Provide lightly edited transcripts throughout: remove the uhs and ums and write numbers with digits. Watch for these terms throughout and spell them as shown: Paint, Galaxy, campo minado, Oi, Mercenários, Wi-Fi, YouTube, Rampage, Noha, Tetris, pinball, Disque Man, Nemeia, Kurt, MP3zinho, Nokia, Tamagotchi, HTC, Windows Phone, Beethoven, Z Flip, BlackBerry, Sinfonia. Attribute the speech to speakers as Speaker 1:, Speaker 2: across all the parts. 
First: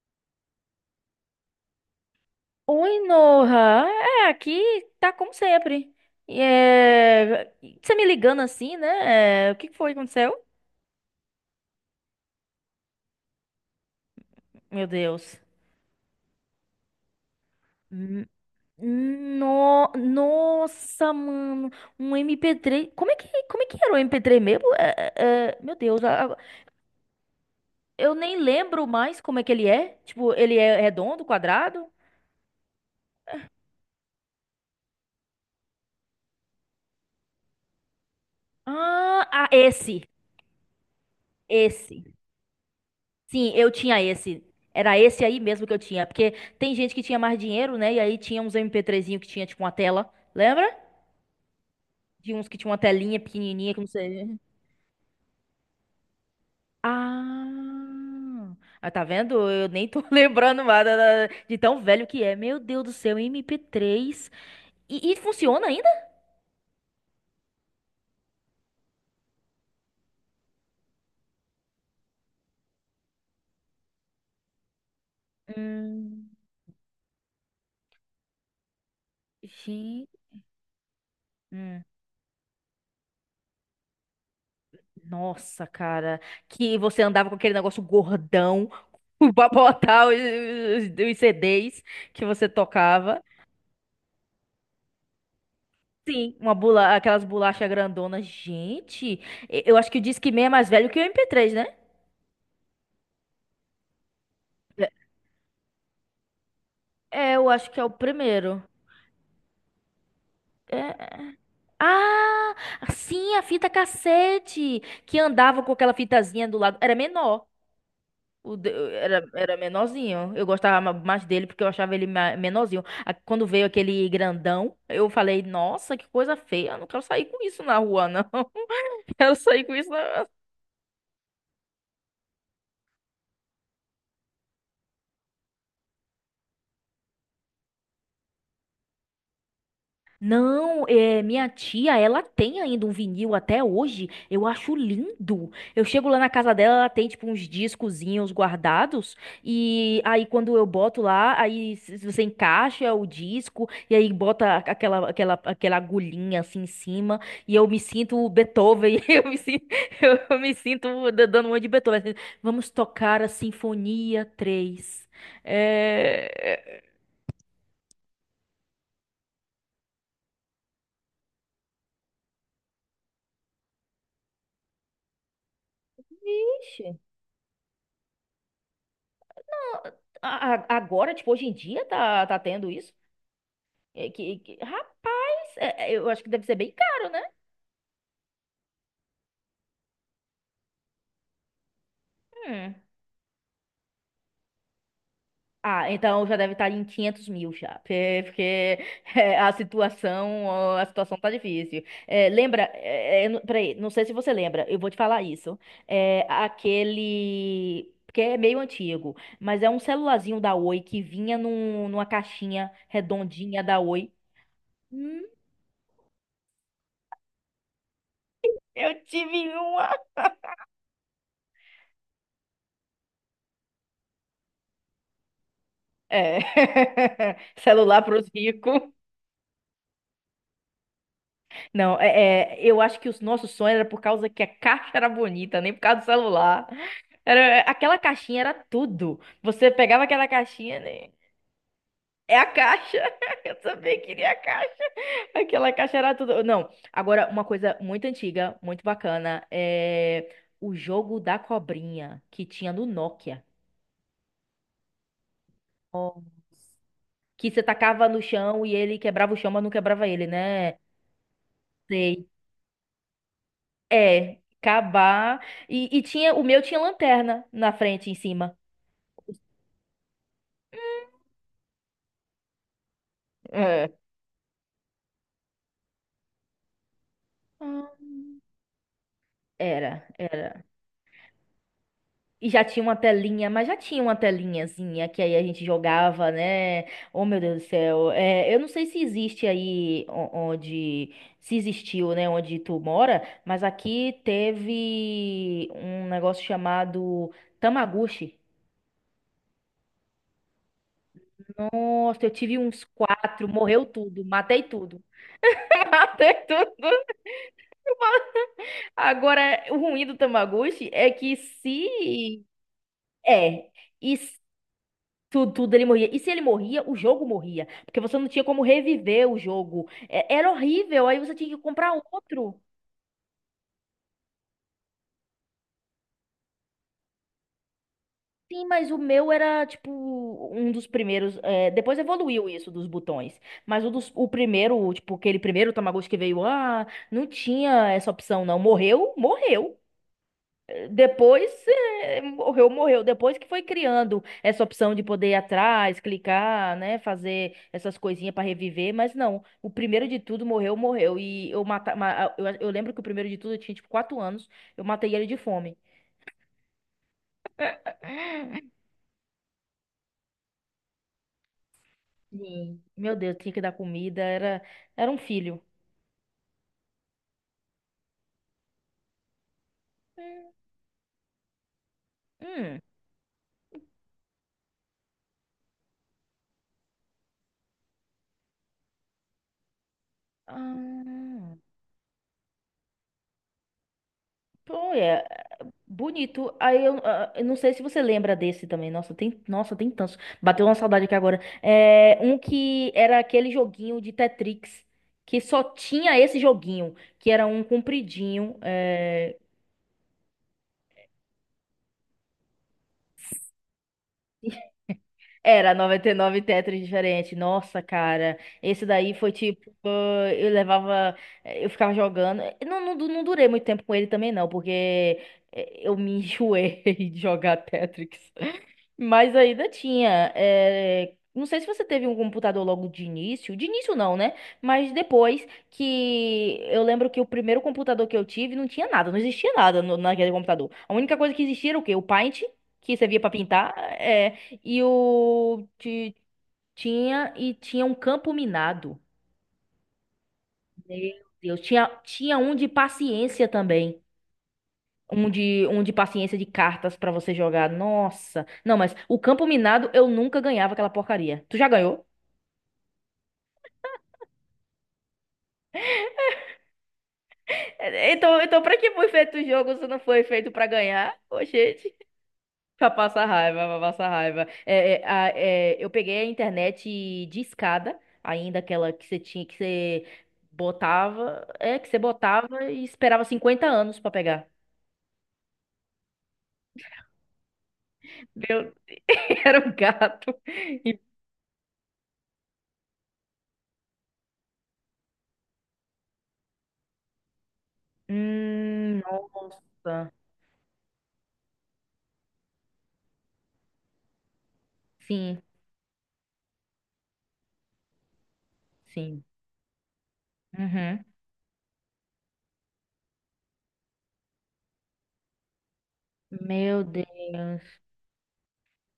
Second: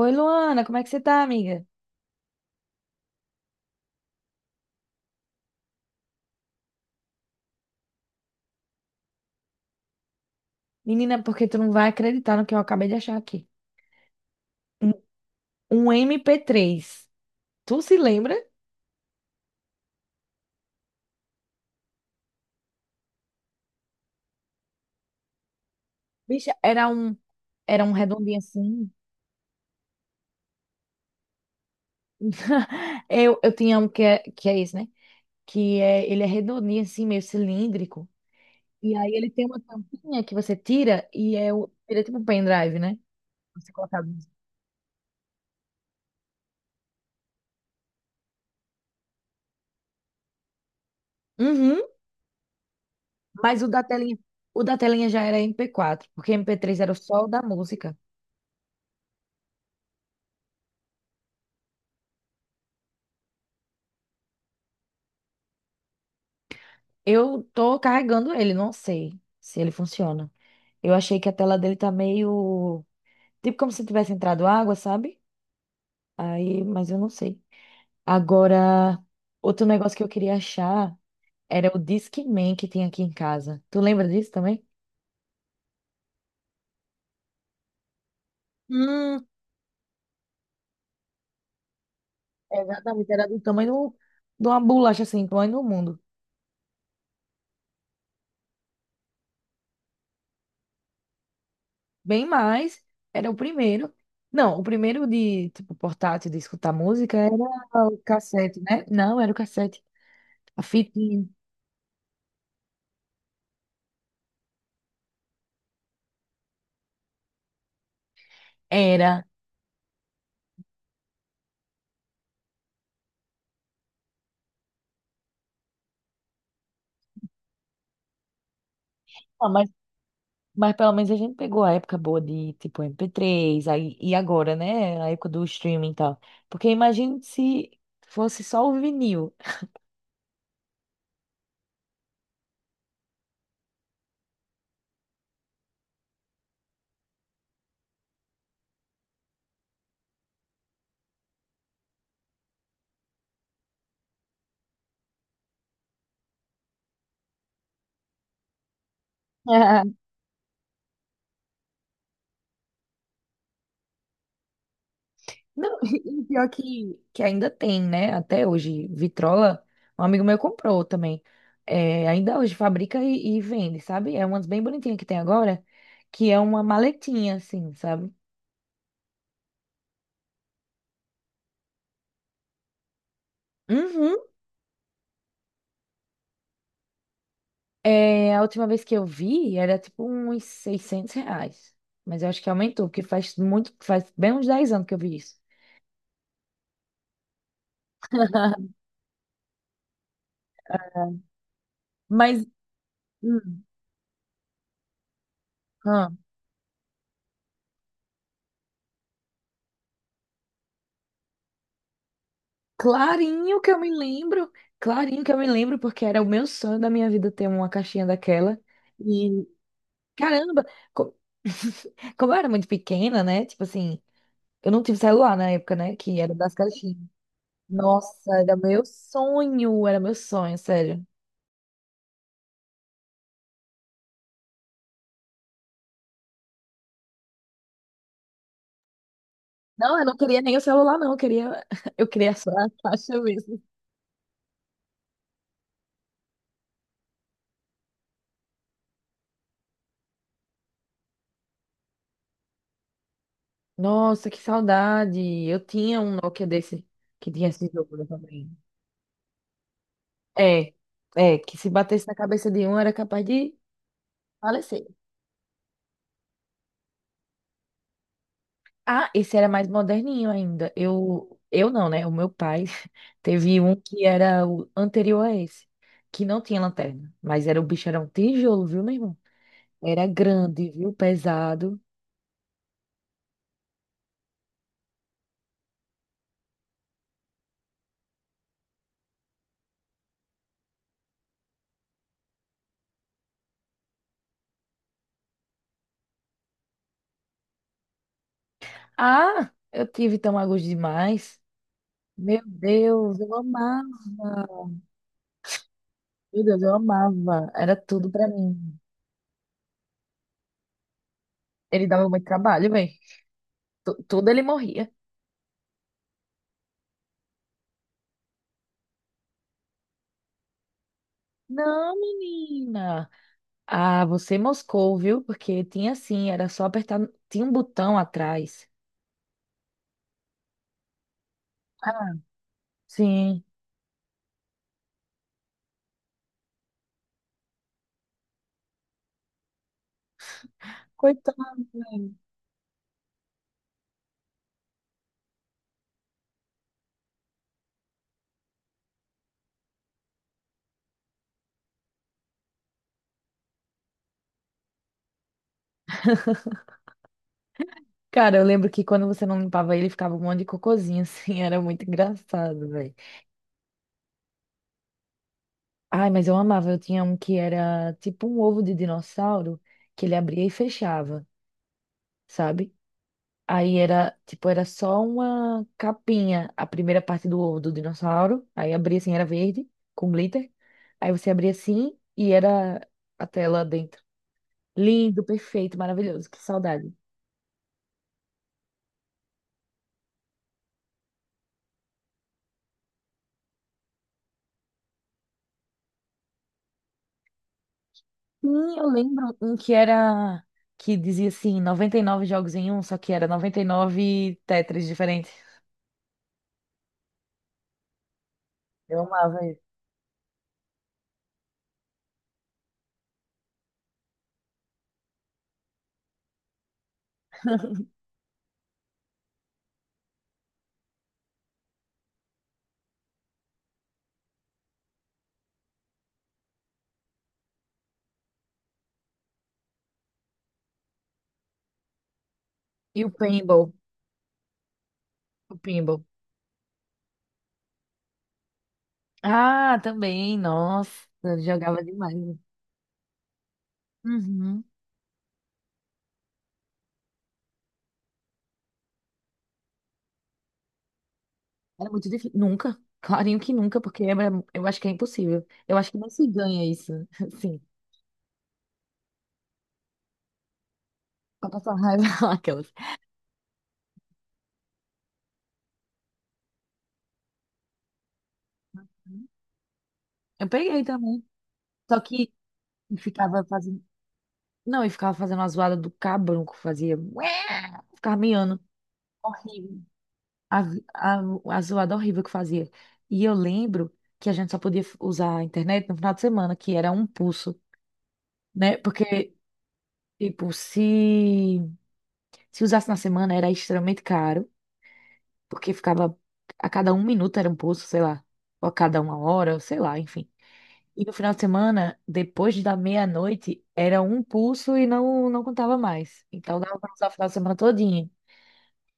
Speaker 1: Oi, Luana, como é que você tá, amiga?
Speaker 2: Oi, Noha. Aqui tá como sempre. E É... Você me ligando assim, né? O que que foi que aconteceu?
Speaker 1: Menina, porque tu não vai acreditar no que eu acabei de achar aqui.
Speaker 2: Meu
Speaker 1: Um,
Speaker 2: Deus.
Speaker 1: um MP3. Tu se
Speaker 2: Hum,
Speaker 1: lembra?
Speaker 2: No... Nossa, mano. Um MP3. Como é que era o MP3 mesmo? Meu Deus.
Speaker 1: Bicha, era um
Speaker 2: Eu
Speaker 1: redondinho
Speaker 2: nem lembro
Speaker 1: assim.
Speaker 2: mais como é que ele é. Tipo, ele é redondo, quadrado?
Speaker 1: Eu tinha um que é esse, né? Ele é redondinho assim, meio cilíndrico. E aí
Speaker 2: Ah,
Speaker 1: ele tem
Speaker 2: ah,
Speaker 1: uma
Speaker 2: esse.
Speaker 1: tampinha que você tira e ele
Speaker 2: Esse.
Speaker 1: é tipo um pendrive, né?
Speaker 2: Sim,
Speaker 1: Você
Speaker 2: eu
Speaker 1: coloca
Speaker 2: tinha
Speaker 1: a música.
Speaker 2: esse. Era esse aí mesmo que eu tinha. Porque tem gente que tinha mais dinheiro, né? E aí tinha uns MP3zinho que tinha, tipo, uma tela. Lembra?
Speaker 1: Uhum.
Speaker 2: De uns que tinha uma telinha
Speaker 1: mas o
Speaker 2: pequenininha que
Speaker 1: da
Speaker 2: não
Speaker 1: telinha,
Speaker 2: sei.
Speaker 1: o da telinha já era MP4, porque MP3 era o sol da música.
Speaker 2: Ah! Ah, tá vendo? Eu nem tô lembrando mais de tão velho que é. Meu Deus do céu, MP3. E funciona ainda?
Speaker 1: Eu tô carregando ele, não sei se ele funciona. Eu achei que a tela dele tá meio. Tipo como se tivesse entrado água, sabe?
Speaker 2: Hum,
Speaker 1: Aí, mas eu não sei. Agora, outro negócio que eu
Speaker 2: Gente.
Speaker 1: queria achar era o
Speaker 2: Hum,
Speaker 1: Discman que tem aqui em casa. Tu lembra disso também?
Speaker 2: Nossa, cara. Que você andava com aquele negócio gordão
Speaker 1: Hum.
Speaker 2: pra botar os CDs que você
Speaker 1: Exatamente,
Speaker 2: tocava.
Speaker 1: era do tamanho de uma bolacha assim, do tamanho do mundo.
Speaker 2: Sim, aquelas bolachas grandonas. Gente, eu acho que o Disque Man é mais velho que o MP3, né?
Speaker 1: Bem mais, era o primeiro. Não, o
Speaker 2: É,
Speaker 1: primeiro de, tipo, portátil de escutar música era
Speaker 2: é, eu acho que é o
Speaker 1: o cassete,
Speaker 2: primeiro.
Speaker 1: né? Não, era o cassete. A fitinha.
Speaker 2: É- Ah, sim, a fita cassete, que andava com aquela fitazinha do lado. Era menor. O de-
Speaker 1: Era.
Speaker 2: era menorzinho. Eu gostava mais dele porque eu achava ele menorzinho. Quando veio aquele grandão, eu falei, nossa, que coisa feia. Eu não quero sair com isso na rua, não. Quero
Speaker 1: Ah,
Speaker 2: sair
Speaker 1: mas,
Speaker 2: com isso, não.
Speaker 1: mas pelo menos a gente pegou a época boa de, tipo, MP3, aí, e agora, né? A época do streaming e tal. Porque imagina se fosse só o vinil.
Speaker 2: Não, minha tia, ela tem ainda um vinil até hoje. Eu acho lindo. Eu chego lá na casa dela, ela tem tipo uns discozinhos guardados. E aí quando eu boto lá, aí se você encaixa o disco e aí bota aquela agulhinha assim em cima e eu me sinto o Beethoven. Eu me sinto,
Speaker 1: Ah.
Speaker 2: eu me sinto dando uma de Beethoven, assim. Vamos tocar a Sinfonia três.
Speaker 1: Não, e pior
Speaker 2: É...
Speaker 1: que ainda tem, né? Até hoje, vitrola, um amigo meu comprou também. É, ainda hoje fabrica e vende, sabe? É umas bem bonitinhas que tem agora, que é uma maletinha, assim, sabe?
Speaker 2: Agora, tipo, hoje em dia tá tendo isso? É
Speaker 1: Uhum.
Speaker 2: rapaz, eu acho que deve ser bem caro, né?
Speaker 1: É, a última vez que eu vi era tipo uns R$ 600. Mas eu acho que
Speaker 2: Hum.
Speaker 1: aumentou, porque faz muito, faz bem uns 10 anos que eu vi isso.
Speaker 2: Ah, então já deve estar em 500 mil já, porque, é, a situação, ó, a situação tá difícil.
Speaker 1: Mas,
Speaker 2: Lembra,
Speaker 1: hum,
Speaker 2: peraí, não sei se você lembra, eu vou te falar isso.
Speaker 1: ah,
Speaker 2: É, aquele, que é meio antigo, mas é um celularzinho da Oi que vinha numa caixinha
Speaker 1: clarinho
Speaker 2: redondinha
Speaker 1: que eu
Speaker 2: da
Speaker 1: me
Speaker 2: Oi.
Speaker 1: lembro,
Speaker 2: Hum,
Speaker 1: clarinho que eu me lembro, porque era o meu sonho da minha vida ter uma caixinha daquela.
Speaker 2: eu
Speaker 1: E,
Speaker 2: tive um.
Speaker 1: caramba, co- como eu era muito pequena, né? Tipo assim, eu não tive celular na época, né? Que era
Speaker 2: É.
Speaker 1: das caixinhas.
Speaker 2: Celular para os
Speaker 1: Nossa,
Speaker 2: ricos.
Speaker 1: era meu sonho, sério.
Speaker 2: Não, eu acho que os nossos sonhos era por causa que a caixa era bonita, nem por causa do celular. Era, aquela caixinha era tudo. Você
Speaker 1: Não,
Speaker 2: pegava
Speaker 1: eu não
Speaker 2: aquela
Speaker 1: queria nem o
Speaker 2: caixinha,
Speaker 1: celular,
Speaker 2: né?
Speaker 1: não. Eu queria, eu queria
Speaker 2: É a
Speaker 1: só a
Speaker 2: caixa.
Speaker 1: caixa
Speaker 2: Eu
Speaker 1: mesmo.
Speaker 2: também queria a caixa. Aquela caixa era tudo. Não, agora uma coisa muito antiga, muito bacana, é o jogo da cobrinha que tinha no Nokia.
Speaker 1: Nossa, que saudade! Eu tinha um
Speaker 2: Ó.
Speaker 1: Nokia desse que tinha
Speaker 2: Que você
Speaker 1: esse jogo
Speaker 2: tacava no
Speaker 1: também.
Speaker 2: chão e ele quebrava o chão, mas não quebrava ele,
Speaker 1: É,
Speaker 2: né?
Speaker 1: que se batesse na
Speaker 2: Sei.
Speaker 1: cabeça de um era capaz de
Speaker 2: É,
Speaker 1: falecer.
Speaker 2: acabar. E tinha, o meu tinha lanterna na frente, em cima.
Speaker 1: Ah, esse era mais moderninho ainda. Eu não, né? O meu pai teve um
Speaker 2: É.
Speaker 1: que era o anterior a esse, que não tinha lanterna, mas era o bicho
Speaker 2: Ah.
Speaker 1: era um tijolo, viu, meu irmão? Era
Speaker 2: Era, era.
Speaker 1: grande, viu? Pesado.
Speaker 2: E já tinha uma telinha, mas já tinha uma telinhazinha que aí a gente jogava, né? Oh, meu Deus do céu. Eu não sei se existe aí onde. Se existiu, né? Onde tu mora, mas aqui teve um negócio chamado Tamaguchi.
Speaker 1: Ah, eu tive tão agos demais.
Speaker 2: Nossa, eu
Speaker 1: Meu
Speaker 2: tive uns
Speaker 1: Deus, eu
Speaker 2: quatro, morreu
Speaker 1: amava.
Speaker 2: tudo, matei tudo. Matei
Speaker 1: Meu Deus, eu
Speaker 2: tudo.
Speaker 1: amava. Era tudo pra mim.
Speaker 2: Agora, o ruim do Tamagotchi é que
Speaker 1: Ele dava muito
Speaker 2: se.
Speaker 1: trabalho, velho.
Speaker 2: É. E
Speaker 1: Tudo
Speaker 2: se-
Speaker 1: ele morria.
Speaker 2: tudo, tudo ele morria. E se ele morria, o jogo morria. Porque você não tinha como reviver o jogo. Era horrível. Aí você tinha que comprar
Speaker 1: Não,
Speaker 2: outro.
Speaker 1: menina. Ah, você moscou, viu? Porque tinha assim, era só apertar. Tinha um botão
Speaker 2: Sim,
Speaker 1: atrás.
Speaker 2: mas o meu era, tipo, um dos primeiros. Depois
Speaker 1: Ah,
Speaker 2: evoluiu isso dos botões.
Speaker 1: sim.
Speaker 2: Mas o primeiro, tipo, aquele primeiro Tamagotchi que veio, não tinha essa opção, não. Morreu? Morreu.
Speaker 1: Coitado,
Speaker 2: Depois,
Speaker 1: né?
Speaker 2: morreu, morreu. Depois que foi criando essa opção de poder ir atrás, clicar, né, fazer essas coisinhas para reviver, mas não. O primeiro de tudo morreu, morreu. E eu eu lembro que o primeiro de tudo eu tinha tipo 4 anos, eu matei ele de fome.
Speaker 1: Cara, eu lembro que quando você não limpava ele, ficava um monte de cocôzinho, assim. Era muito engraçado,
Speaker 2: Sim.
Speaker 1: velho.
Speaker 2: Meu Deus, tinha que dar comida, era, era um filho.
Speaker 1: Ai, mas eu amava. Eu tinha um que era tipo um ovo de dinossauro que ele abria e
Speaker 2: Hum.
Speaker 1: fechava, sabe?
Speaker 2: Hum.
Speaker 1: Aí era, tipo, era só uma capinha, a primeira parte do dinossauro. Aí abria assim, era verde, com glitter. Aí você abria
Speaker 2: Ah,
Speaker 1: assim e era a tela dentro.
Speaker 2: pô,
Speaker 1: Lindo,
Speaker 2: é.
Speaker 1: perfeito, maravilhoso, que
Speaker 2: Bonito. Aí
Speaker 1: saudade.
Speaker 2: eu não sei se você lembra desse também. Nossa, tem tantos. Bateu uma saudade aqui agora. Um que era aquele joguinho de Tetrix, que só tinha esse joguinho, que era um compridinho.
Speaker 1: Sim, eu lembro um que era, que dizia assim, 99 jogos em um, só que era 99 Tetris diferentes.
Speaker 2: Era 99 Tetris diferente. Nossa, cara. Esse
Speaker 1: Eu
Speaker 2: daí foi
Speaker 1: amava isso.
Speaker 2: tipo. Eu levava. Eu ficava jogando. Eu Não, não, não durei muito tempo com ele também, não, porque eu me enjoei de jogar Tetris. Mas ainda tinha. Não sei se você teve um computador logo de início. De início não, né? Mas depois que eu lembro que o primeiro computador que eu tive não tinha nada, não existia nada naquele computador. A única coisa que existia era o quê? O Paint, que
Speaker 1: E o
Speaker 2: servia pra
Speaker 1: pinball,
Speaker 2: pintar, E
Speaker 1: o
Speaker 2: o
Speaker 1: pinball.
Speaker 2: ti- tinha e tinha um campo minado.
Speaker 1: Ah, também, nossa,
Speaker 2: Meu Deus,
Speaker 1: jogava
Speaker 2: tinha,
Speaker 1: demais, né?
Speaker 2: tinha um de paciência também.
Speaker 1: Uhum.
Speaker 2: Um de paciência de cartas pra você jogar. Nossa. Não, mas o campo minado eu nunca ganhava aquela porcaria. Tu já
Speaker 1: Era
Speaker 2: ganhou?
Speaker 1: muito difícil. Nunca. Clarinho que nunca, porque eu acho que é impossível. Eu acho que não se ganha isso. Sim.
Speaker 2: Então pra que foi feito o jogo se não foi feito pra ganhar? Ô,
Speaker 1: Pra passar
Speaker 2: gente.
Speaker 1: raiva aquelas.
Speaker 2: Pra passar raiva, pra passar raiva. É, é, eu peguei a internet de escada, ainda aquela que você tinha que você
Speaker 1: Eu peguei também.
Speaker 2: botava. Que você
Speaker 1: Só que
Speaker 2: botava e esperava
Speaker 1: ficava
Speaker 2: cinquenta
Speaker 1: fazendo.
Speaker 2: anos pra pegar.
Speaker 1: Não, e ficava fazendo a zoada do cabrunco, fazia. ué, ficava miando.
Speaker 2: Meu, era um
Speaker 1: Horrível.
Speaker 2: gato.
Speaker 1: A,
Speaker 2: E-
Speaker 1: a, a zoada horrível que fazia. E eu lembro que a gente só podia usar a internet no final de semana, que era um pulso, né? Porque,
Speaker 2: Nossa.
Speaker 1: tipo, se usasse na semana era extremamente caro,
Speaker 2: Sim,
Speaker 1: porque ficava a cada um minuto era um pulso, sei lá, ou a cada uma
Speaker 2: sim.
Speaker 1: hora, sei lá, enfim.
Speaker 2: Uhum.
Speaker 1: E no final de semana, depois da meia-noite, era um pulso e não contava mais. Então dava
Speaker 2: Meu
Speaker 1: pra
Speaker 2: Deus.
Speaker 1: usar o final de semana todinho.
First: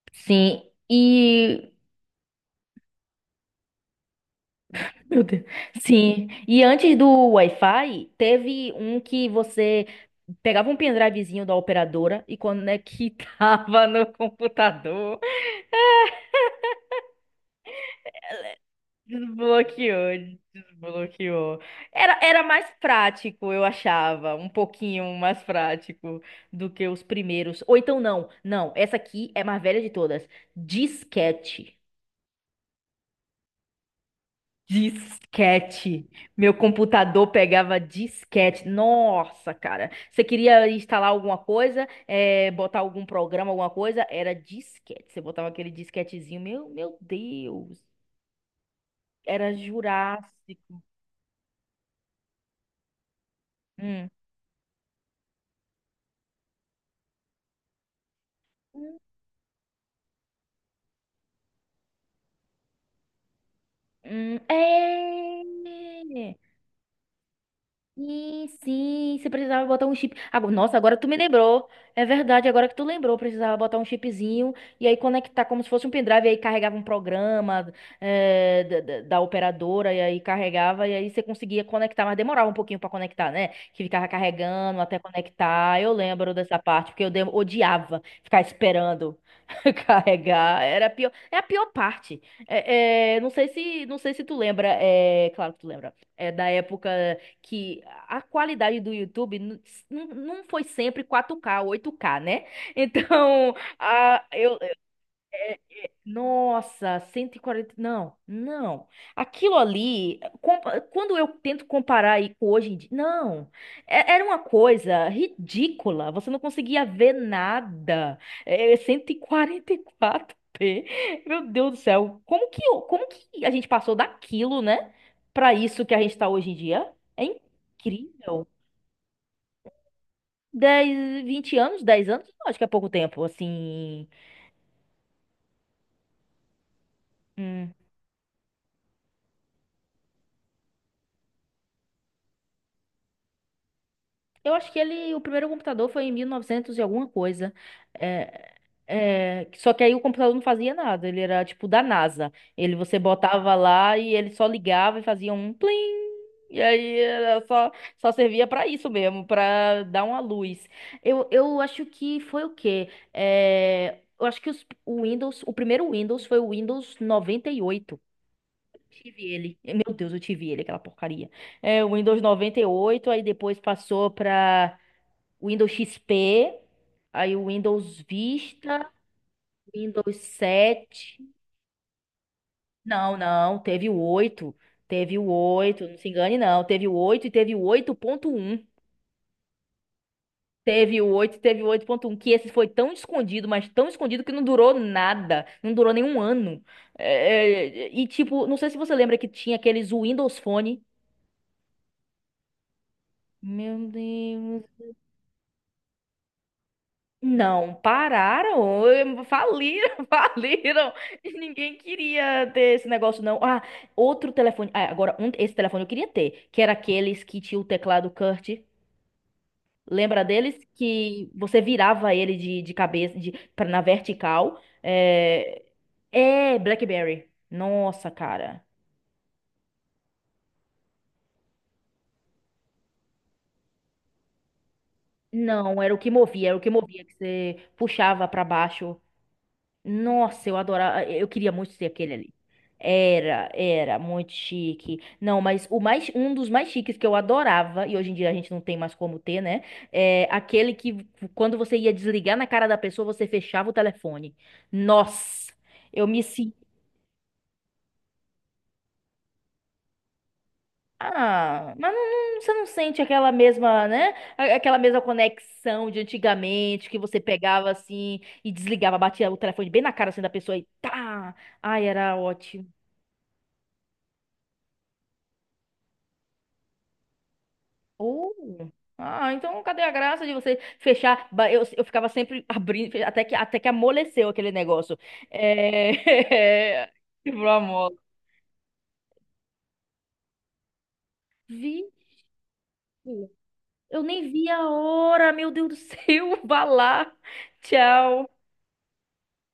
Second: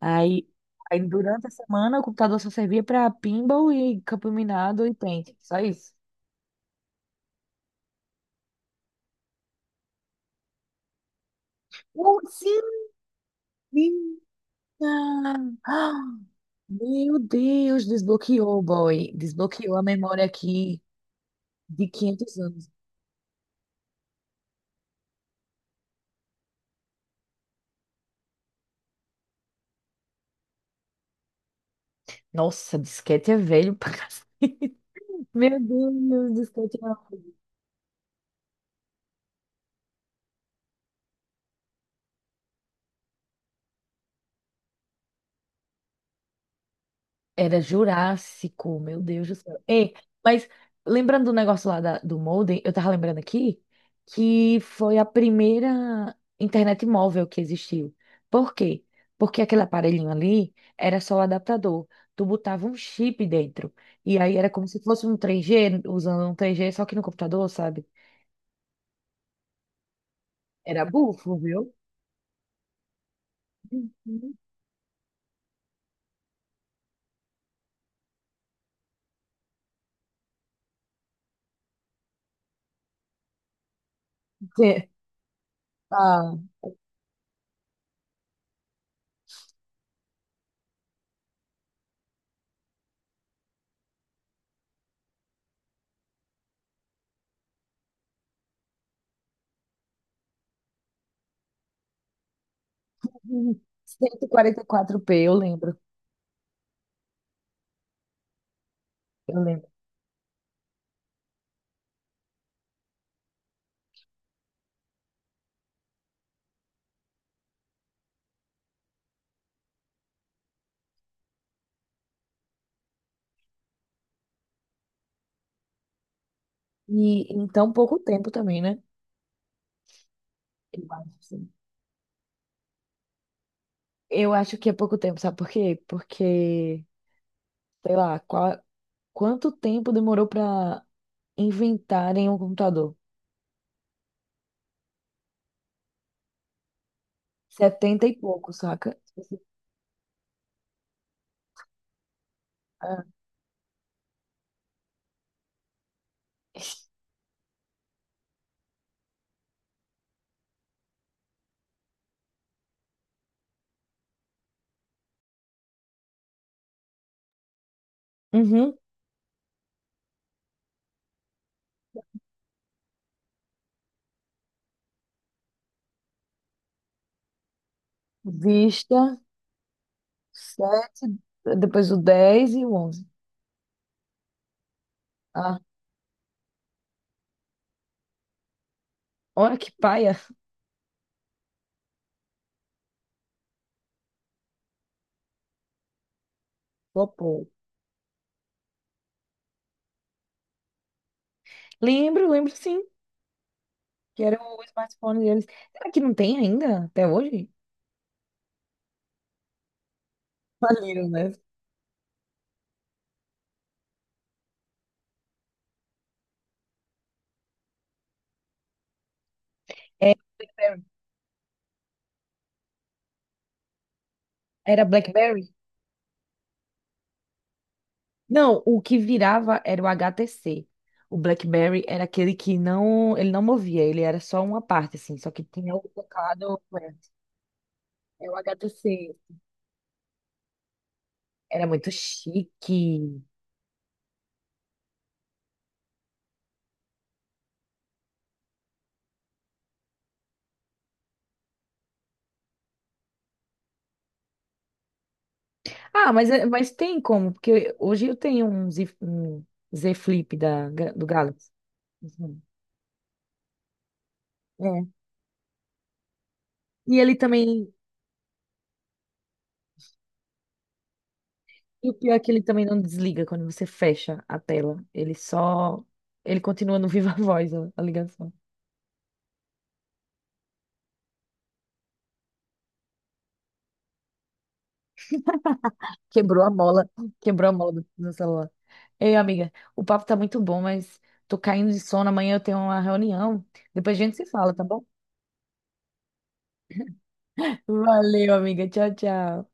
Speaker 1: Aí,
Speaker 2: Sim.
Speaker 1: aí durante a
Speaker 2: E.
Speaker 1: semana o computador só servia pra pinball e campo minado e
Speaker 2: Meu
Speaker 1: pente,
Speaker 2: Deus.
Speaker 1: só isso.
Speaker 2: Sim. E antes do Wi-Fi, teve um que você pegava um pendrivezinho da
Speaker 1: Oh,
Speaker 2: operadora e
Speaker 1: sim,
Speaker 2: conectava no computador.
Speaker 1: menina! Ah, meu Deus, desbloqueou, boy. Desbloqueou a memória
Speaker 2: Desbloqueou,
Speaker 1: aqui
Speaker 2: desbloqueou.
Speaker 1: de
Speaker 2: Era,
Speaker 1: 500
Speaker 2: era
Speaker 1: anos.
Speaker 2: mais prático, eu achava. Um pouquinho mais prático do que os primeiros. Ou então, não. Não, essa aqui é a mais velha de todas. Disquete.
Speaker 1: Nossa, disquete é velho pra cacete. Meu
Speaker 2: Disquete.
Speaker 1: Deus do
Speaker 2: Meu
Speaker 1: céu, tinha-
Speaker 2: computador pegava disquete. Nossa, cara. Você queria instalar alguma coisa, botar algum programa, alguma coisa? Era disquete. Você botava aquele disquetezinho. Meu
Speaker 1: era
Speaker 2: Deus.
Speaker 1: Jurássico, meu Deus do
Speaker 2: Era
Speaker 1: céu. Ei, mas
Speaker 2: Jurássico.
Speaker 1: lembrando do negócio lá do modem, eu tava lembrando aqui
Speaker 2: Hum.
Speaker 1: que foi a primeira internet móvel que existiu. Por quê?
Speaker 2: Hum,
Speaker 1: Porque aquele aparelhinho ali era só o adaptador. Tu botava um chip dentro. E aí era como se fosse
Speaker 2: hum.
Speaker 1: um 3G, usando um
Speaker 2: é.
Speaker 1: 3G só que no computador, sabe?
Speaker 2: Sim, sim, você precisava botar um chip. Agora, nossa,
Speaker 1: Era
Speaker 2: agora tu me
Speaker 1: bufo, viu?
Speaker 2: lembrou. É verdade, agora que tu lembrou, precisava botar um
Speaker 1: Uhum.
Speaker 2: chipzinho e aí conectar como se fosse um pendrive, e aí carregava um programa da operadora, e aí carregava, e aí você conseguia conectar, mas demorava um pouquinho pra conectar, né? Que ficava carregando até conectar. Eu
Speaker 1: Ah,
Speaker 2: lembro dessa parte, porque eu odiava ficar esperando carregar. Era a pior, é a pior parte. É, é, não sei se tu lembra, claro que tu lembra. É da época que a qualidade do YouTube não foi sempre 4K, 8K, né? Então,
Speaker 1: 144p, eu lembro
Speaker 2: nossa, 140, não, não.
Speaker 1: eu
Speaker 2: Aquilo
Speaker 1: lembro.
Speaker 2: ali, quando eu tento comparar aí com hoje em dia, não, era uma coisa ridícula, você não conseguia ver nada. É 144p. Meu Deus do céu, como que a gente passou daquilo, né, pra isso que a gente tá hoje em dia?
Speaker 1: E
Speaker 2: É
Speaker 1: em tão pouco tempo
Speaker 2: incrível.
Speaker 1: também, né? Eu acho,
Speaker 2: 10,
Speaker 1: assim.
Speaker 2: 20 anos, 10 anos, não acho que é pouco tempo, assim.
Speaker 1: Eu acho que é pouco tempo, sabe por quê? Porque,
Speaker 2: Hum.
Speaker 1: sei lá, qual, quanto tempo demorou pra inventarem um computador?
Speaker 2: Eu acho que ele, o primeiro computador foi em 1900 e novecentos e alguma coisa.
Speaker 1: Setenta e pouco,
Speaker 2: É,
Speaker 1: saca?
Speaker 2: é, só que aí o computador não fazia nada, ele era tipo da NASA. Ele você
Speaker 1: Ah.
Speaker 2: botava lá e ele só ligava e fazia um plim. E aí era só servia pra isso mesmo, pra dar uma luz. Eu acho que foi o quê? Eu acho que o primeiro Windows foi o Windows 98.
Speaker 1: Uhum.
Speaker 2: Tive ele. Meu Deus, eu tive ele, aquela porcaria. O Windows 98 aí depois passou pra Windows XP, aí o Windows Vista,
Speaker 1: Vista,
Speaker 2: Windows
Speaker 1: sete,
Speaker 2: 7.
Speaker 1: depois o 10 e o 11.
Speaker 2: Não, não, teve o 8. Teve o
Speaker 1: Ah,
Speaker 2: oito, não se engane, não. Teve o 8 e teve o 8.1.
Speaker 1: olha que paia.
Speaker 2: Teve o oito e teve o oito ponto um que esse foi tão escondido, mas tão escondido que não durou nada. Não durou nenhum ano.
Speaker 1: Flopou.
Speaker 2: É, é, e tipo, não sei se você lembra que tinha aqueles Windows Phone.
Speaker 1: Lembro, lembro sim,
Speaker 2: Meu
Speaker 1: que era o
Speaker 2: Deus.
Speaker 1: smartphone deles. Será que não tem ainda, até hoje?
Speaker 2: Não, pararam, faliram, faliram,
Speaker 1: Faliram, né?
Speaker 2: e ninguém queria ter esse negócio, não. Ah, outro telefone, esse telefone eu queria ter, que era aqueles que tinha o teclado Kurt,
Speaker 1: É,
Speaker 2: lembra deles? Que você virava ele de cabeça, na vertical,
Speaker 1: era BlackBerry?
Speaker 2: é, BlackBerry, nossa,
Speaker 1: Não,
Speaker 2: cara,
Speaker 1: o que virava era o HTC. O BlackBerry era aquele que não, ele não movia, ele era só uma parte, assim, só que tinha o
Speaker 2: não, era o que movia, era o
Speaker 1: teclado.
Speaker 2: que
Speaker 1: É,
Speaker 2: movia, que você puxava
Speaker 1: é o
Speaker 2: pra baixo.
Speaker 1: HTC.
Speaker 2: Nossa, eu adorava. Eu queria
Speaker 1: Era
Speaker 2: muito ser
Speaker 1: muito
Speaker 2: aquele ali.
Speaker 1: chique.
Speaker 2: Era muito chique. Não, mas um dos mais chiques que eu adorava, e hoje em dia a gente não tem mais como ter, né? É aquele que quando você ia desligar na cara da pessoa, você fechava o telefone. Nossa, eu me senti.
Speaker 1: Mas tem como, porque hoje eu tenho um Z Flip da, Ga- do Galaxy.
Speaker 2: Ah, mas não,
Speaker 1: Uhum.
Speaker 2: você não sente aquela mesma, né? Aquela
Speaker 1: É.
Speaker 2: mesma conexão de antigamente,
Speaker 1: E
Speaker 2: que
Speaker 1: ele
Speaker 2: você pegava
Speaker 1: também,
Speaker 2: assim e desligava, batia o telefone bem na cara assim da pessoa e tá. Ai,
Speaker 1: e o pior
Speaker 2: era
Speaker 1: é que ele também
Speaker 2: ótimo.
Speaker 1: não desliga quando você fecha a tela. Ele só, ele continua no viva voz a ligação.
Speaker 2: Oh. Ah, então cadê a graça de você fechar? Eu ficava sempre abrindo, até que amoleceu aquele negócio.
Speaker 1: Quebrou a mola,
Speaker 2: É...
Speaker 1: quebrou
Speaker 2: Quebrou
Speaker 1: a
Speaker 2: a
Speaker 1: mola
Speaker 2: mola.
Speaker 1: do celular. Ei, amiga, o papo tá muito bom, mas tô caindo de
Speaker 2: Vi.
Speaker 1: sono. Amanhã eu tenho uma reunião. Depois a
Speaker 2: Eu
Speaker 1: gente se
Speaker 2: nem vi
Speaker 1: fala, tá
Speaker 2: a
Speaker 1: bom?
Speaker 2: hora, meu Deus do céu. Vá lá. Tchau.
Speaker 1: Valeu, amiga. Tchau, tchau.